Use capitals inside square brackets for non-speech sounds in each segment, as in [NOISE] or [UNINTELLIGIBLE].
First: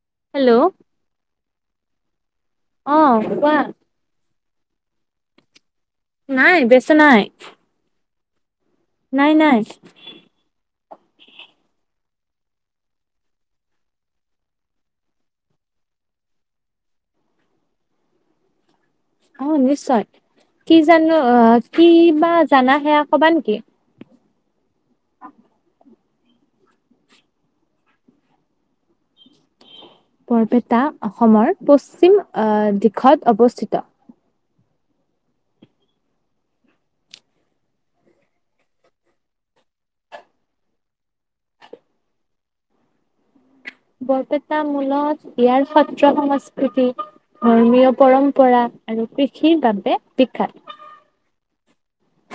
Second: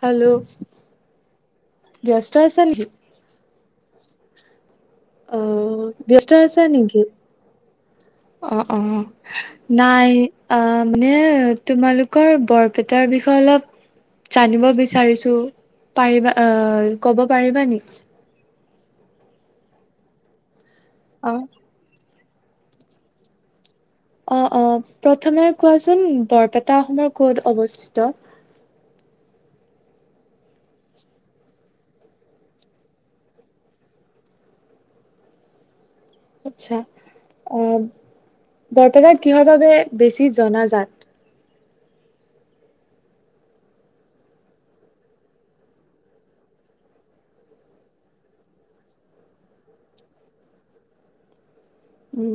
Hello? Yes অঁ কোৱা। অহ ব্যস্ত নাই আছে ব্যস্ত নেকি? নাই অঁ অঁ নাই, আ মানে তোমালোকৰ বৰপেটাৰ বিষয়ে অলপ জানিব বিচাৰিছো, পাৰিবা আ ক'ব পাৰিবা নেকি? অ, নিশ্চয়। কি জানো অ, কি? কিবা জানা সেয়া কবা নেকি? অ অ প্ৰথমে কোৱা চো কোন, বৰপেটা অসমৰ ক'ত অৱস্থিত? বৰপেটা অসমৰ পশ্চিম আহ দিশত অৱস্থিত। আচ্ছা। আহ, বৰপেটা কিহৰ বাবে বেছি জনাজাত? বৰপেটা মূলত ইয়াৰ সত্ৰ সংস্কৃতি, ধৰ্মীয় পৰম্পৰা আৰু কৃষিৰ বাবে বিখ্যাত। উ,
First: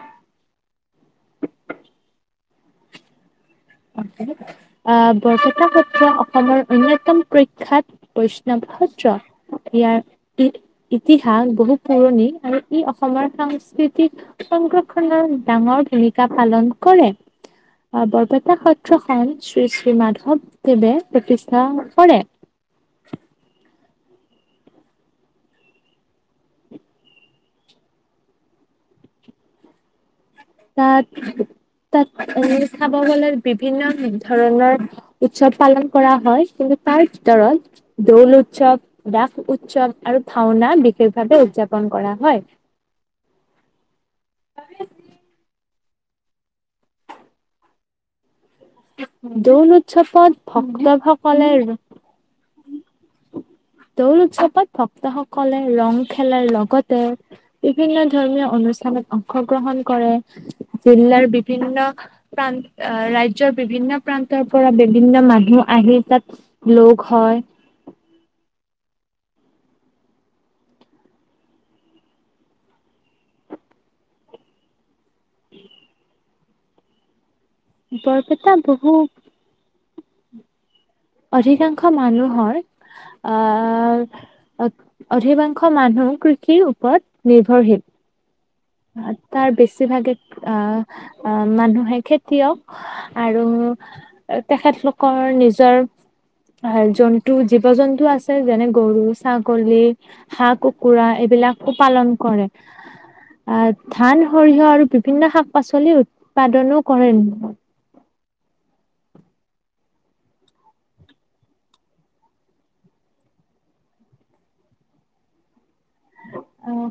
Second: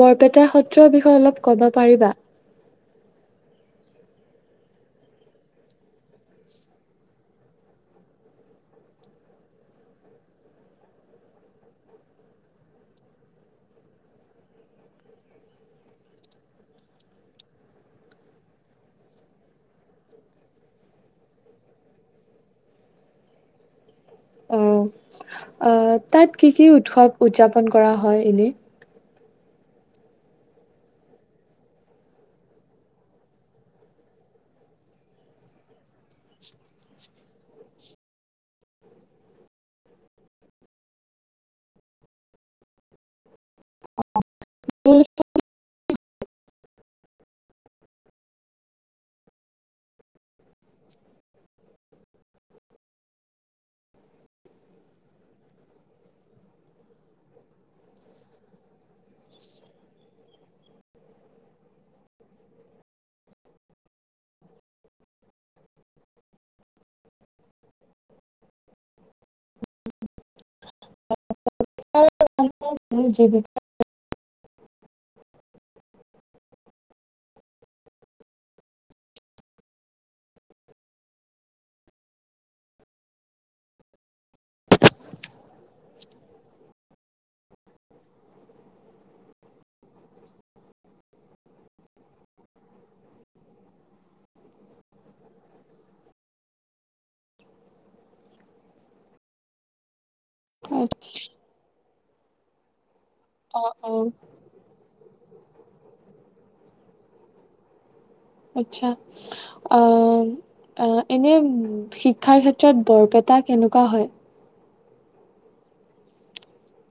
বৰপেটা সত্ৰৰ বিষয়ে অলপ ক'ব পাৰিবা? আহ বৰপেটা সত্ৰ অসমৰ অন্যতম প্ৰখ্যাত বৈষ্ণৱ সত্ৰ। ইয়াৰ ই-ইতিহাস বহু পুৰণি আৰু ই অসমৰ সাংস্কৃতিক সংৰক্ষণৰ ডাঙৰ ভূমিকা পালন কৰে। অহ বৰপেটা সত্ৰখন শ্ৰী শ্ৰী মাধৱদেৱে প্ৰতিষ্ঠা কৰে। অহ, আহ তাত কি কি উৎসৱ উদযাপন কৰা হয় এনে? তাত তাত, উ চাব গলে বিভিন্ন ধৰণৰ উৎসৱ পালন কৰা হয় কিন্তু তাৰ ভিতৰত দৌল উৎসৱ, ৰাস উৎসৱ আৰু ভাওনা বিশেষভাৱে উদযাপন কৰা হয়। অ [UNINTELLIGIBLE] দৌল উৎসৱত ভক্তসকলে। দৌল উৎসৱত ভক্তসকলে ৰং খেলাৰ লগতে বিভিন্ন ধৰ্মীয় অনুষ্ঠানত অংশগ্ৰহণ কৰে, জিলাৰ বিভিন্ন প্ৰান ৰাই ৰাজ্যৰ বিভিন্ন প্ৰান্তৰ পৰা বিভিন্ন মানুহ আহি তাত লগ হয়। [UNINTELLIGIBLE] জিৱীক বৰপেটা বহু অধিকাংশ মানুহৰ আহ, অ-অধিবাং খ মানুহ, কৃষিও ওপৰত নিৰ্ভৰশীল। তাৰ বেছিভাগে আহ মানুহে খেতিয়ক আৰু তেখেতলোকৰ নিজৰ জন্তু জীৱ-জন্তু আছে যেনে গৰু, ছাগলী হাঁহ, কুকুৰা, এইবিলাকো পালন কৰে। আহ অ', অ', ধান, সৰিয়হ আৰু বিভিন্ন শাক-পাচলিৰ উৎপাদনো কৰে। আচ্ছা, আহ আ এনে শিক্ষাৰ ক্ষেত্ৰত বৰপেটা কেনেকুৱা হয়? অঁ,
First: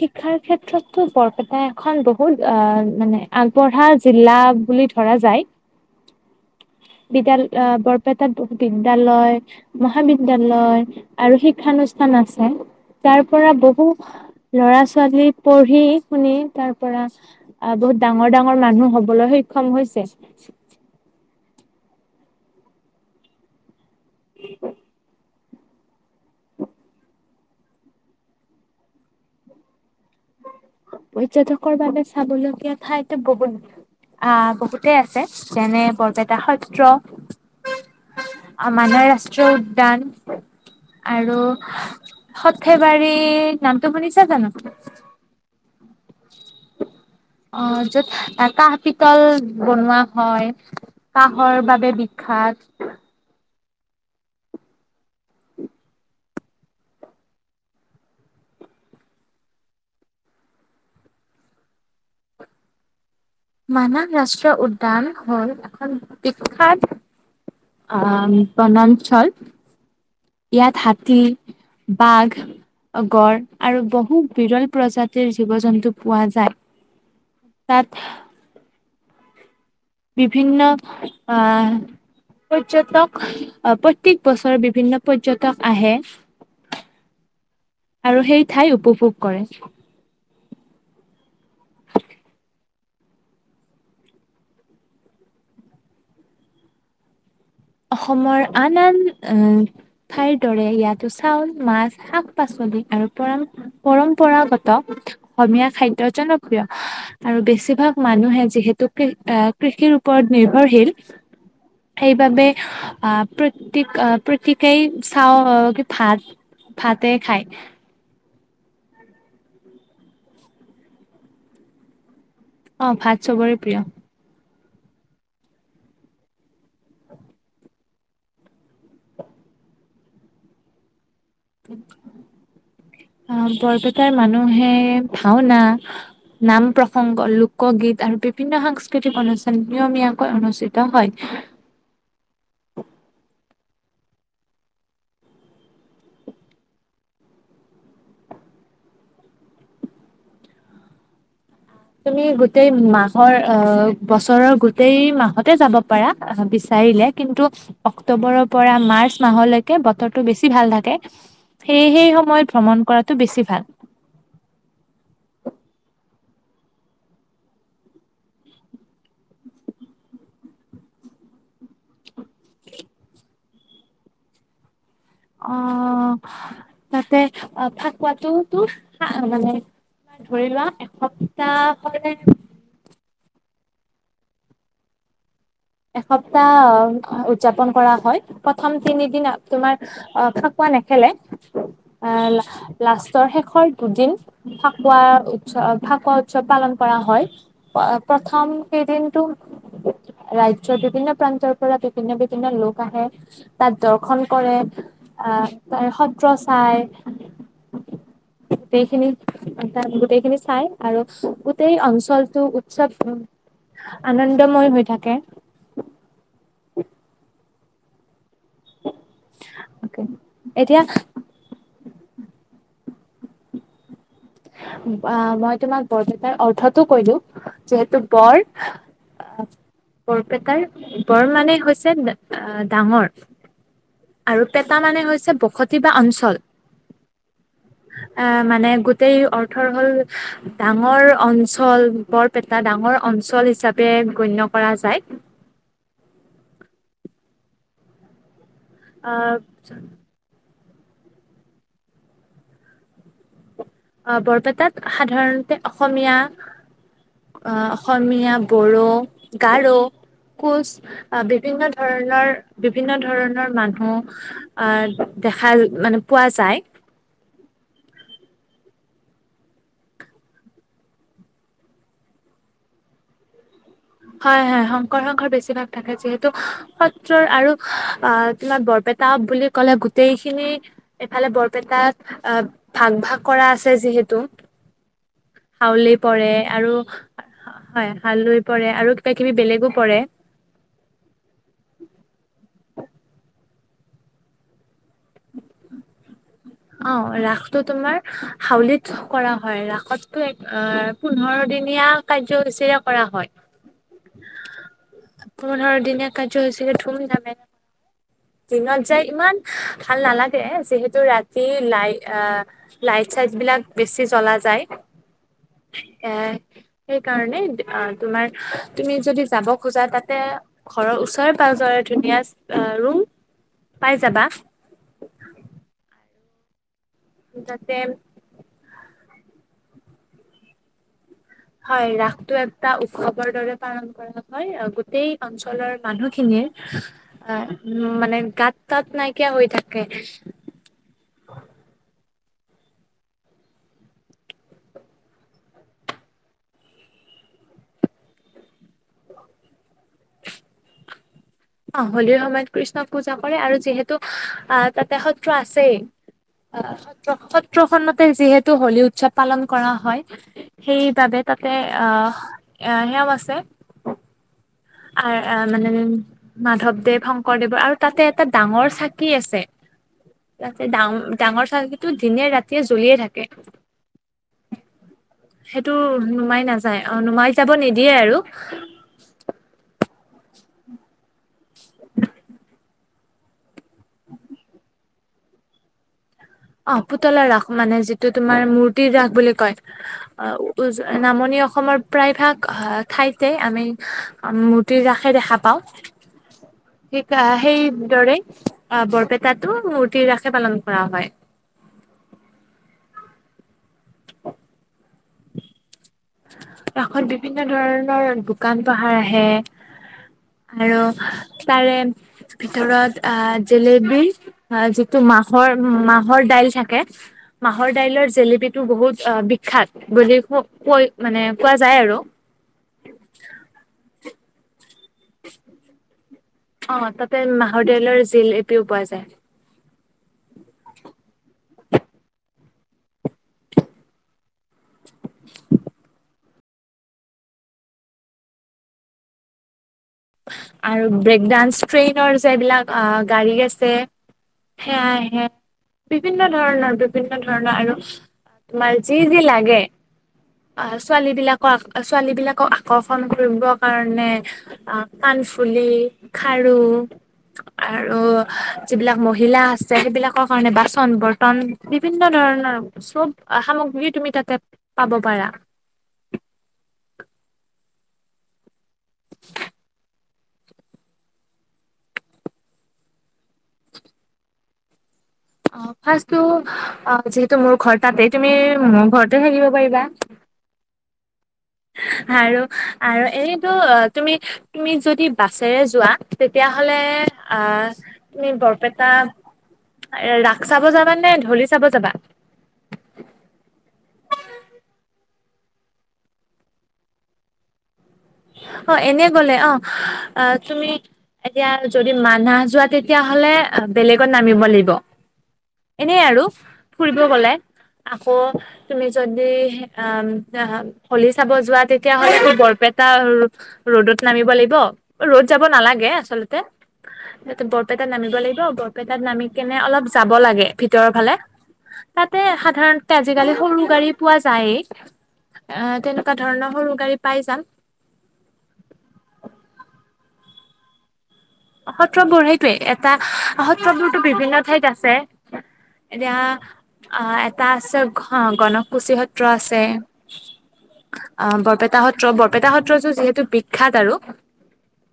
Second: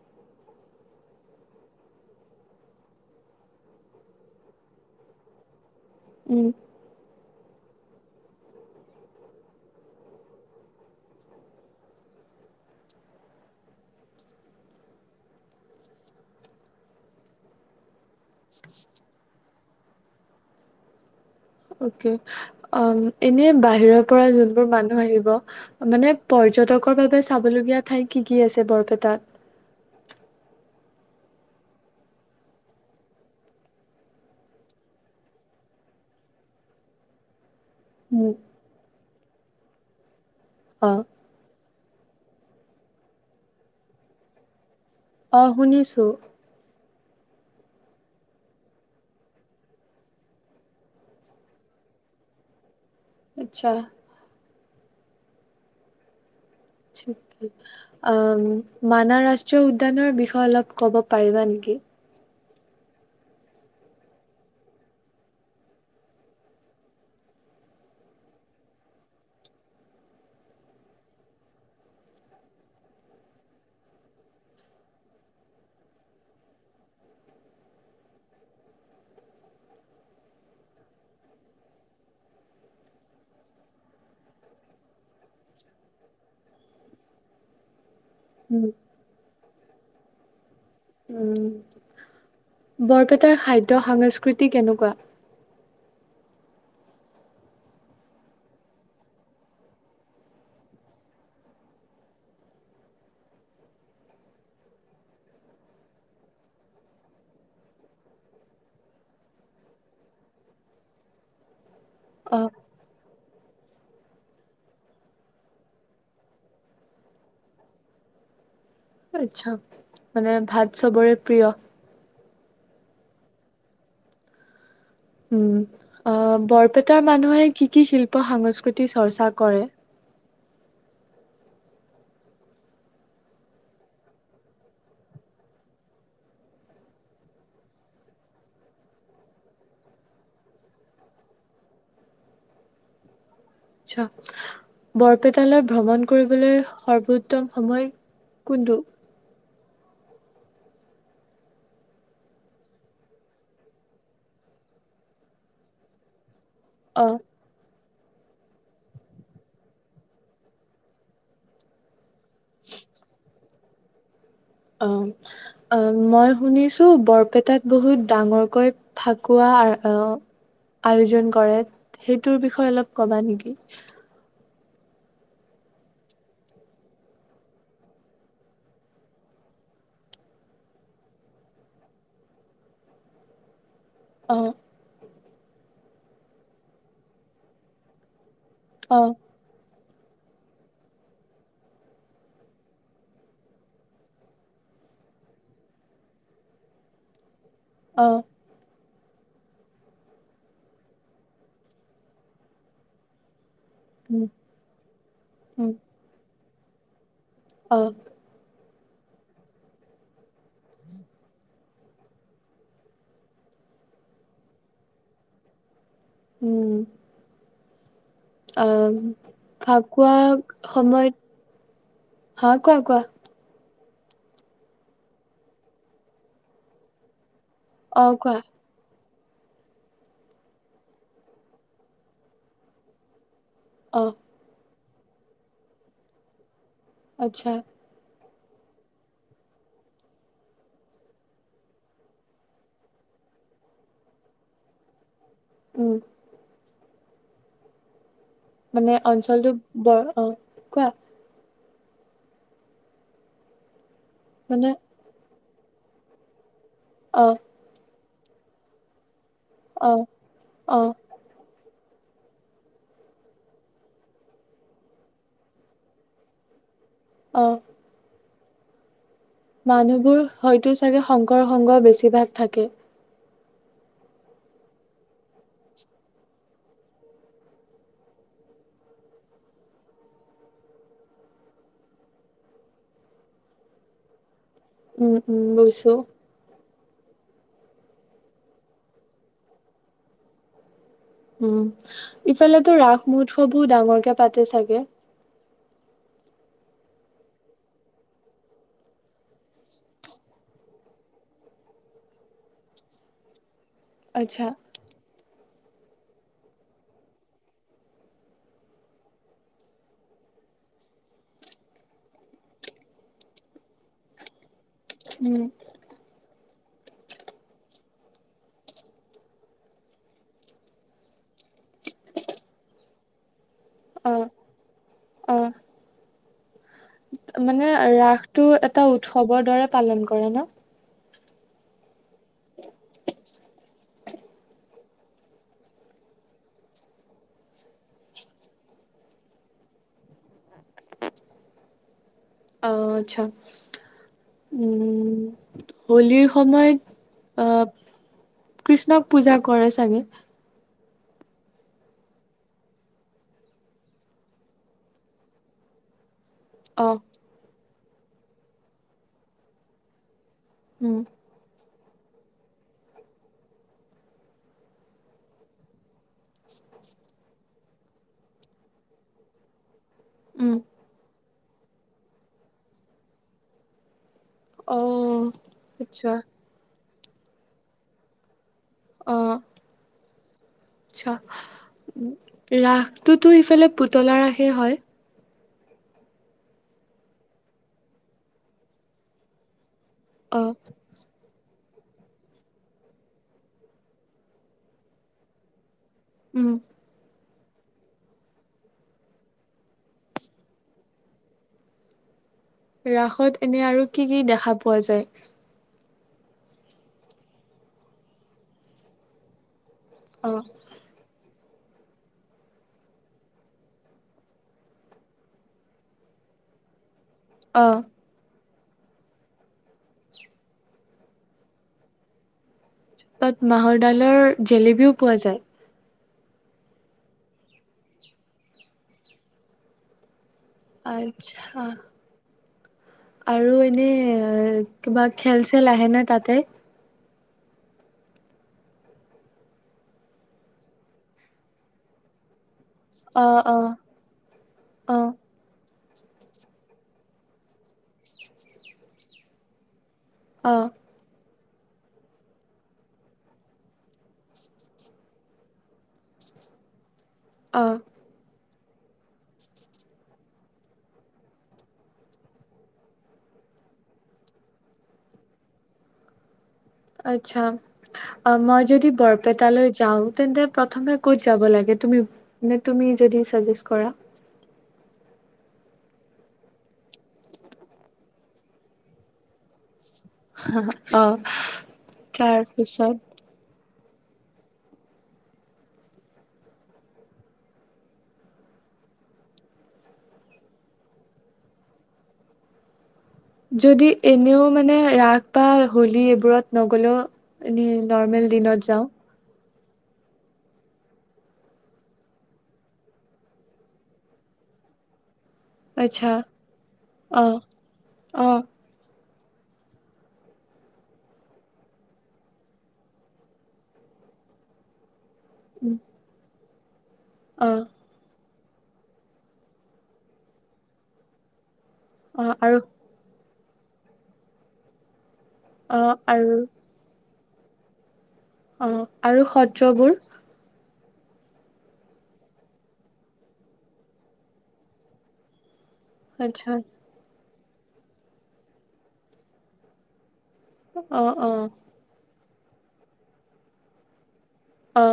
শিক্ষাৰ ক্ষেত্ৰতো বৰপেটা এখন বহুত আহ মানে আগবঢ়া জিলা বুলি ধৰা যায়। উম। বৰপেটাত বহুত বিদ্যালয়, মহাবিদ্যালয় আৰু শিক্ষা অনুষ্ঠান আছে। তাৰ পৰা বহু লৰা-ছোৱালী পঢ়ি শুনি তাৰ পৰা, আহ বহুত ডাঙৰ ডাঙৰ মানুহ হবলৈ সক্ষম হৈছে। অকে, অঁ এনে বাহিৰত পৰা যোনবোৰ মানুহ আহিব মানে পৰ্যটকৰ বাবে চাবলগীয়া ঠাই কি কি আছে বৰপেটাত? পৰ্যটকৰ বাবে চাবলগীয়া ঠাইতো বহুত, আহ বহুতেই আছে যেনে বৰপেটা সত্ৰ উম। মানাহ ৰাষ্ট্ৰীয় উদ্যান অ', আৰু হৰ্থেবাৰী নামটো শুনিছা জানো অ', শুনিছো অ য'ত এটা হাতী কল বনোৱা হয় কাঁহৰ বাবে বিখ্যাত আচ্ছা মানাহ ৰাষ্ট্ৰীয় উদ্যানৰ বিষয়ে অলপ ক'ব পাৰিবা নেকি মানাহ ৰাষ্ট্ৰীয় উদ্যান হল এখন বিখ্যাত আহ বনাঞ্চল ইয়াত হাতী, বাঘ, গড় আৰু বহু বিৰল প্ৰজাতিৰ জীৱ জন্তু পোৱা যায় তাত বিভিন্ন আহ পৰ্যটক প্ৰতি বছৰে বিভিন্ন পৰ্যটক আহে। আৰু সেই উম। ঠাই উপভোগ। কৰে। ওম! বৰপেটাৰ খাদ্য সংস্কৃতি কেনেকুৱা? অসমৰ আন আন ঠাইৰ দৰে ইয়াতো চাউল, মাছ, শাক-পাচলি আৰু পৰম পৰম্পৰাগত অসমীয়া খাদ্য জনপ্ৰিয় আৰু বেছিভাগ মানুহে যিহেতু আহ কৃষিৰ ওপৰত নিৰ্ভৰশীল। সেইবাবে। অ', আহ প্ৰতিক আহ প্ৰতিকেই চাওঁ ভাত ভাতে খায়। আচ্ছা। মানে ভাত চবৰে প্ৰিয়। অ ভাত চবৰে প্ৰিয়। উম আহ বৰপেটাৰ মানুহে কি কি শিল্প সংস্কৃতি চৰ্চা কৰে? আহ বৰপেটাৰ মানুহে ভাওনা, নাম প্ৰসংগ, লোকগীত আৰু বিভিন্ন সাংস্কৃতিক অনুষ্ঠান নিয়মীয়াকৈ অনুষ্ঠিত হয়। আচ্ছা বৰপেটালৈ ভ্ৰমণ কৰিবলৈ সৰ্বোত্তম সময় কোনটো? তুমি গোটেই মাহৰ অ বছৰৰ গোটেই মাহতে যাব পাৰা। অ বিচাৰিলে। কিন্তু, অক্টোবৰ পৰা মাৰ্চ মাহলৈকে বতৰটো বেছি ভাল থাকে। সেই সময় মই ভ্ৰমণ কৰাটো বেছি ভাল। অ আহ! মই শুনিছো বৰপেটাত বহুত ডাঙৰকৈ ফাকুৱা আয়োজন কৰে, সেইটোৰ বিষয়ে অলপ ক'বা নেকি? অ তাতে অ ফাকুৱটো তো মানে ধৰি লোৱা এসপ্তাহ হলে। অ এসপ্তাহ উদযাপন কৰা হয়। প্ৰথম অ তিনি দিনত তোমাৰ। অ ফাকুৱা নেখেলে। আহ লাষ্টৰ শেষৰ দুদিন ফাকুৱা উৎসৱ ফাকুৱা উৎসৱ পালন কৰা হয়। অ প্ৰথম কেইদিন। তো ৰাইট। চত বিভিন্ন প্ৰান্তৰ পৰা বিভিন্ন বিভিন্ন লোক আহে। তাত দৰ্শন উম কৰে। আহ তাৰ সদ্ৰচ ঠাই হ গোটেইখিনি তাত গোটেইখিনি চাই আৰু গোটেই অঞ্চলটো উৎসৱ আনন্দময় হৈ থাকে। উম! অ ফাকুৱা এতিয়া সময়ত হা কোৱা কোৱা! অ মই তোমাক বৰপেটাৰ অৰ্থতো কৈ দিওঁ। যিহেতু অ কোৱা বৰ! আহ্! বৰপেটাৰ বৰ মানে হৈছে আহ্ ডাঙৰ। অ আৰু পেত। টা মানে হৈছে বসতি বা অঞ্চল। আচ্ছা। আ মানে গোট। গোটেই অৰ্থৰ হ'ল ডাঙৰ অঞ্চল। বৰপেটা ডাঙৰ অঞ্চল হিচাপে গণ্য কৰা যায়। উম মানে আহ অঞ্চলটো বৰ অ কোৱা অ মানে বৰপেটাত সাধাৰণ অসমীয়া অ অঁ অসমীয়া বড়ো গাডো অ কোচ অ বিভিন্ন ধৰণৰ বিভিন্ন ধৰণৰ মানুহ আহ দেখা মানে পোৱা যায়। অ! মানুহবোৰ হয়তো চাগে শংকৰ সংঘ বেছিভাগ থাকে। হয় হয় শংকৰ সংঘৰ বেছিভাগ থাকে যিহেতু সত্ৰৰ আৰু আহ তোমাৰ বৰপেটা বুলি ক'লে গোটেইখিনি এফালে বৰপেটাত আহ ভাগ ভাগ কৰা আছে যিহেতু। উম উম হাউলি বুজিছো পৰে আৰু! হয় হালৈ। কৰে আৰু কিবা কিবি বেলেগো পৰে। উম ই! সিফালেতো ৰাস মহোৎসৱবো ডাঙৰকে পাতে চাগে। অ ৰাসটো তোমাৰ হাউলিত কৰা হয়, ৰাসতো এক পোন্ধৰ দিনীয়া কাৰ্যসূচীৰে কৰা হয়। আচ্ছা। পোন্ধৰদিনীয়া কাৰ্যসূচীৰে ধুম ধামেৰে। দিনত যাই ইমান ভাল নালাগে, যিহেতু ৰাতি লাই লাইট চাইট বিলাক বেছি জলা যায়। উম এ। সেইকাৰণে তোমাৰ, তুমি যদি যাব খোজা তাতে ঘৰৰ ওচৰে পাজৰে ধুনীয়া ৰুম। পাই যাবা আহ্ আহ্! মানে তাতে ৰাসটো এটা। উৎসৱৰ দৰে পালন কৰে ন? হয় ৰাসটো। ৰাসটো উৎসৱৰ দৰে পালন কৰা। হয়, গোটেই অঞ্চলৰ মানুহখিনিৰ উ মানে গাত তাত নাইকিয়া হৈ থাকে। আহ্ আচ্ছা! উম হোলীৰ সময়ত আহ কৃষ্ণক পূজা কৰে চাগে? অ হোলীৰ সময়ত কৃষ্ণক পূজা কৰে আৰু যিহেতু আহ তাতে সত্ৰ আছেই। অ সত সত্ৰখন যিহেতু হোলী উৎসৱ পালন কৰা হয়। উম সেইবাবে তাতে অহ সেয়াও আছে। আ মানে মাধৱদেৱ, শংকৰদেৱৰ আৰু তাতে এটা ডাঙৰ চাকি আছে। উম ততে ডাঙৰ ডাঙৰ চাকিটো দিনে ৰাতিয়ে জ্বলিয়ে থাকে। অ সেইটো আচ্ছা নুমাই নাযায়। অ নুমাই যাব নিদিয়ে আৰু। অ [UNINTELLIGIBLE] ৰাস তো তো ইফালে পুতলা ৰাসে হয়। অ পুতলা ৰাস মানে যিটো তোমাৰ মূৰ্তিৰ ৰাস বুলি কয়। অ নামনি অসমৰ প্ৰায়ভাগ ঠাইতে আমি মূৰ্তি ৰাস দেখা পাওঁ। উম হিকা সেই দৰে বৰপেটাতো মূৰ্তি ৰাশে পালন কৰা হয়। ৰাসত এনে আৰু কি কি দেখা পোৱা যায়? কাষত বিভিন্ন ধৰণৰ দোকান পাহাৰ আহে। অ আৰু তাৰে ভিতৰত আহ জেলেবি যিটো মাহৰ মাহৰ দাইল থাকে অ মাহৰ দাইলৰ জেলেপি টো বহুত অ বিখ্যাত বুলি ক কৈ মানে কোৱা যায় আৰু। তাত মাহৰ ডালৰ জেলেপিও পোৱা যায়। অ তাতে মাহৰ দাইলৰ জিলেপিউ পোৱা যায়। আচ্ছা। আৰু এনে কিবা খেল চেল আহ ন তাতে? আৰু ব্ৰেকডানস ট্ৰেইনৰ যে এ বিলাক অ গাড়ী আছে অ সেয়াহে বিভিন্ন ধৰণৰ বিভিন্ন ধৰণৰ আৰু তোমাৰ যি যি লাগে অ ছোৱালী বিলাক ছোৱালী বিলাকক আকৰ্ষণ কৰিব কাৰণে কাণফুলি, খাৰু অ আৰু যিবিলাক মহিলা আছে সেইবিলাকৰ কাৰণে বাচন বৰ্তন বিভিন্ন ধৰণৰ চব সামগ্ৰী তুমি তাতে পাব পাৰা আচ্ছা মই যদি বৰপেটালৈ যাও তেন্তে প্ৰথমে ক'ত যাব লাগে তুমি তুমি যদি চাজেচ কৰা। অ ফাৰ্ষ্টটো যিহেতু মোৰ ঘৰ তাতে তুমি মোৰ ঘৰতে থাকিব পাৰিবা অ আৰু তাৰ পিছত আৰু এইটো তুমি তুমি যদি বাছেৰে যোৱা তেতিয়াহ'লে আহ তুমি বৰপেটা ৰাস চাব যাবা নে ধলি চাব যাবা। যদি এনেও মানে ৰাস বা হোলী এইবোৰত নগলেও এনেই নৰ্মেল দিনত অ যাওঁ এনে গ'লে অ তুমি এতিয়া যদি মানাহ যোৱা তেতিয়াাহ'লে বেলেগত নামিব লাগিব। এনে আচ্ছা আৰু ফুৰিব অ গলে আকৌ অ তুমি যদি অ হলি চাব যোৱা তেতিয়াহ'লে আ বৰপেটা টা ৰ'দত নামিব লাগিব ৰ'দ যাব উম নালাগে আচলতে ত অ বৰপেটাত নামিব লাগিব। বৰপেটাত নামি কেনে অলপ যাব লাগে ভিতৰৰ ফালে। তাতে অ আৰু সাধাৰণতে আজিকালি সৰু গাড়ী পোৱা যায়েই। অ তেনেকুৱা ধৰণৰ সৰু গাড়ী পাই যাম অ আৰু সত্ৰবোৰ সত্ৰবোৰ সেইটোয়েই এটা সত্ৰবোৰতো বিভিন্ন ঠাইত আছে। এতিয়া আচ্ছা আ এতা আছে ঘ গণক কোছি সত্ৰ আছে অ বৰপেটা সত্ৰ বৰ পেটা সত্ৰটো যিহেতু বিখ্যাত আৰু অ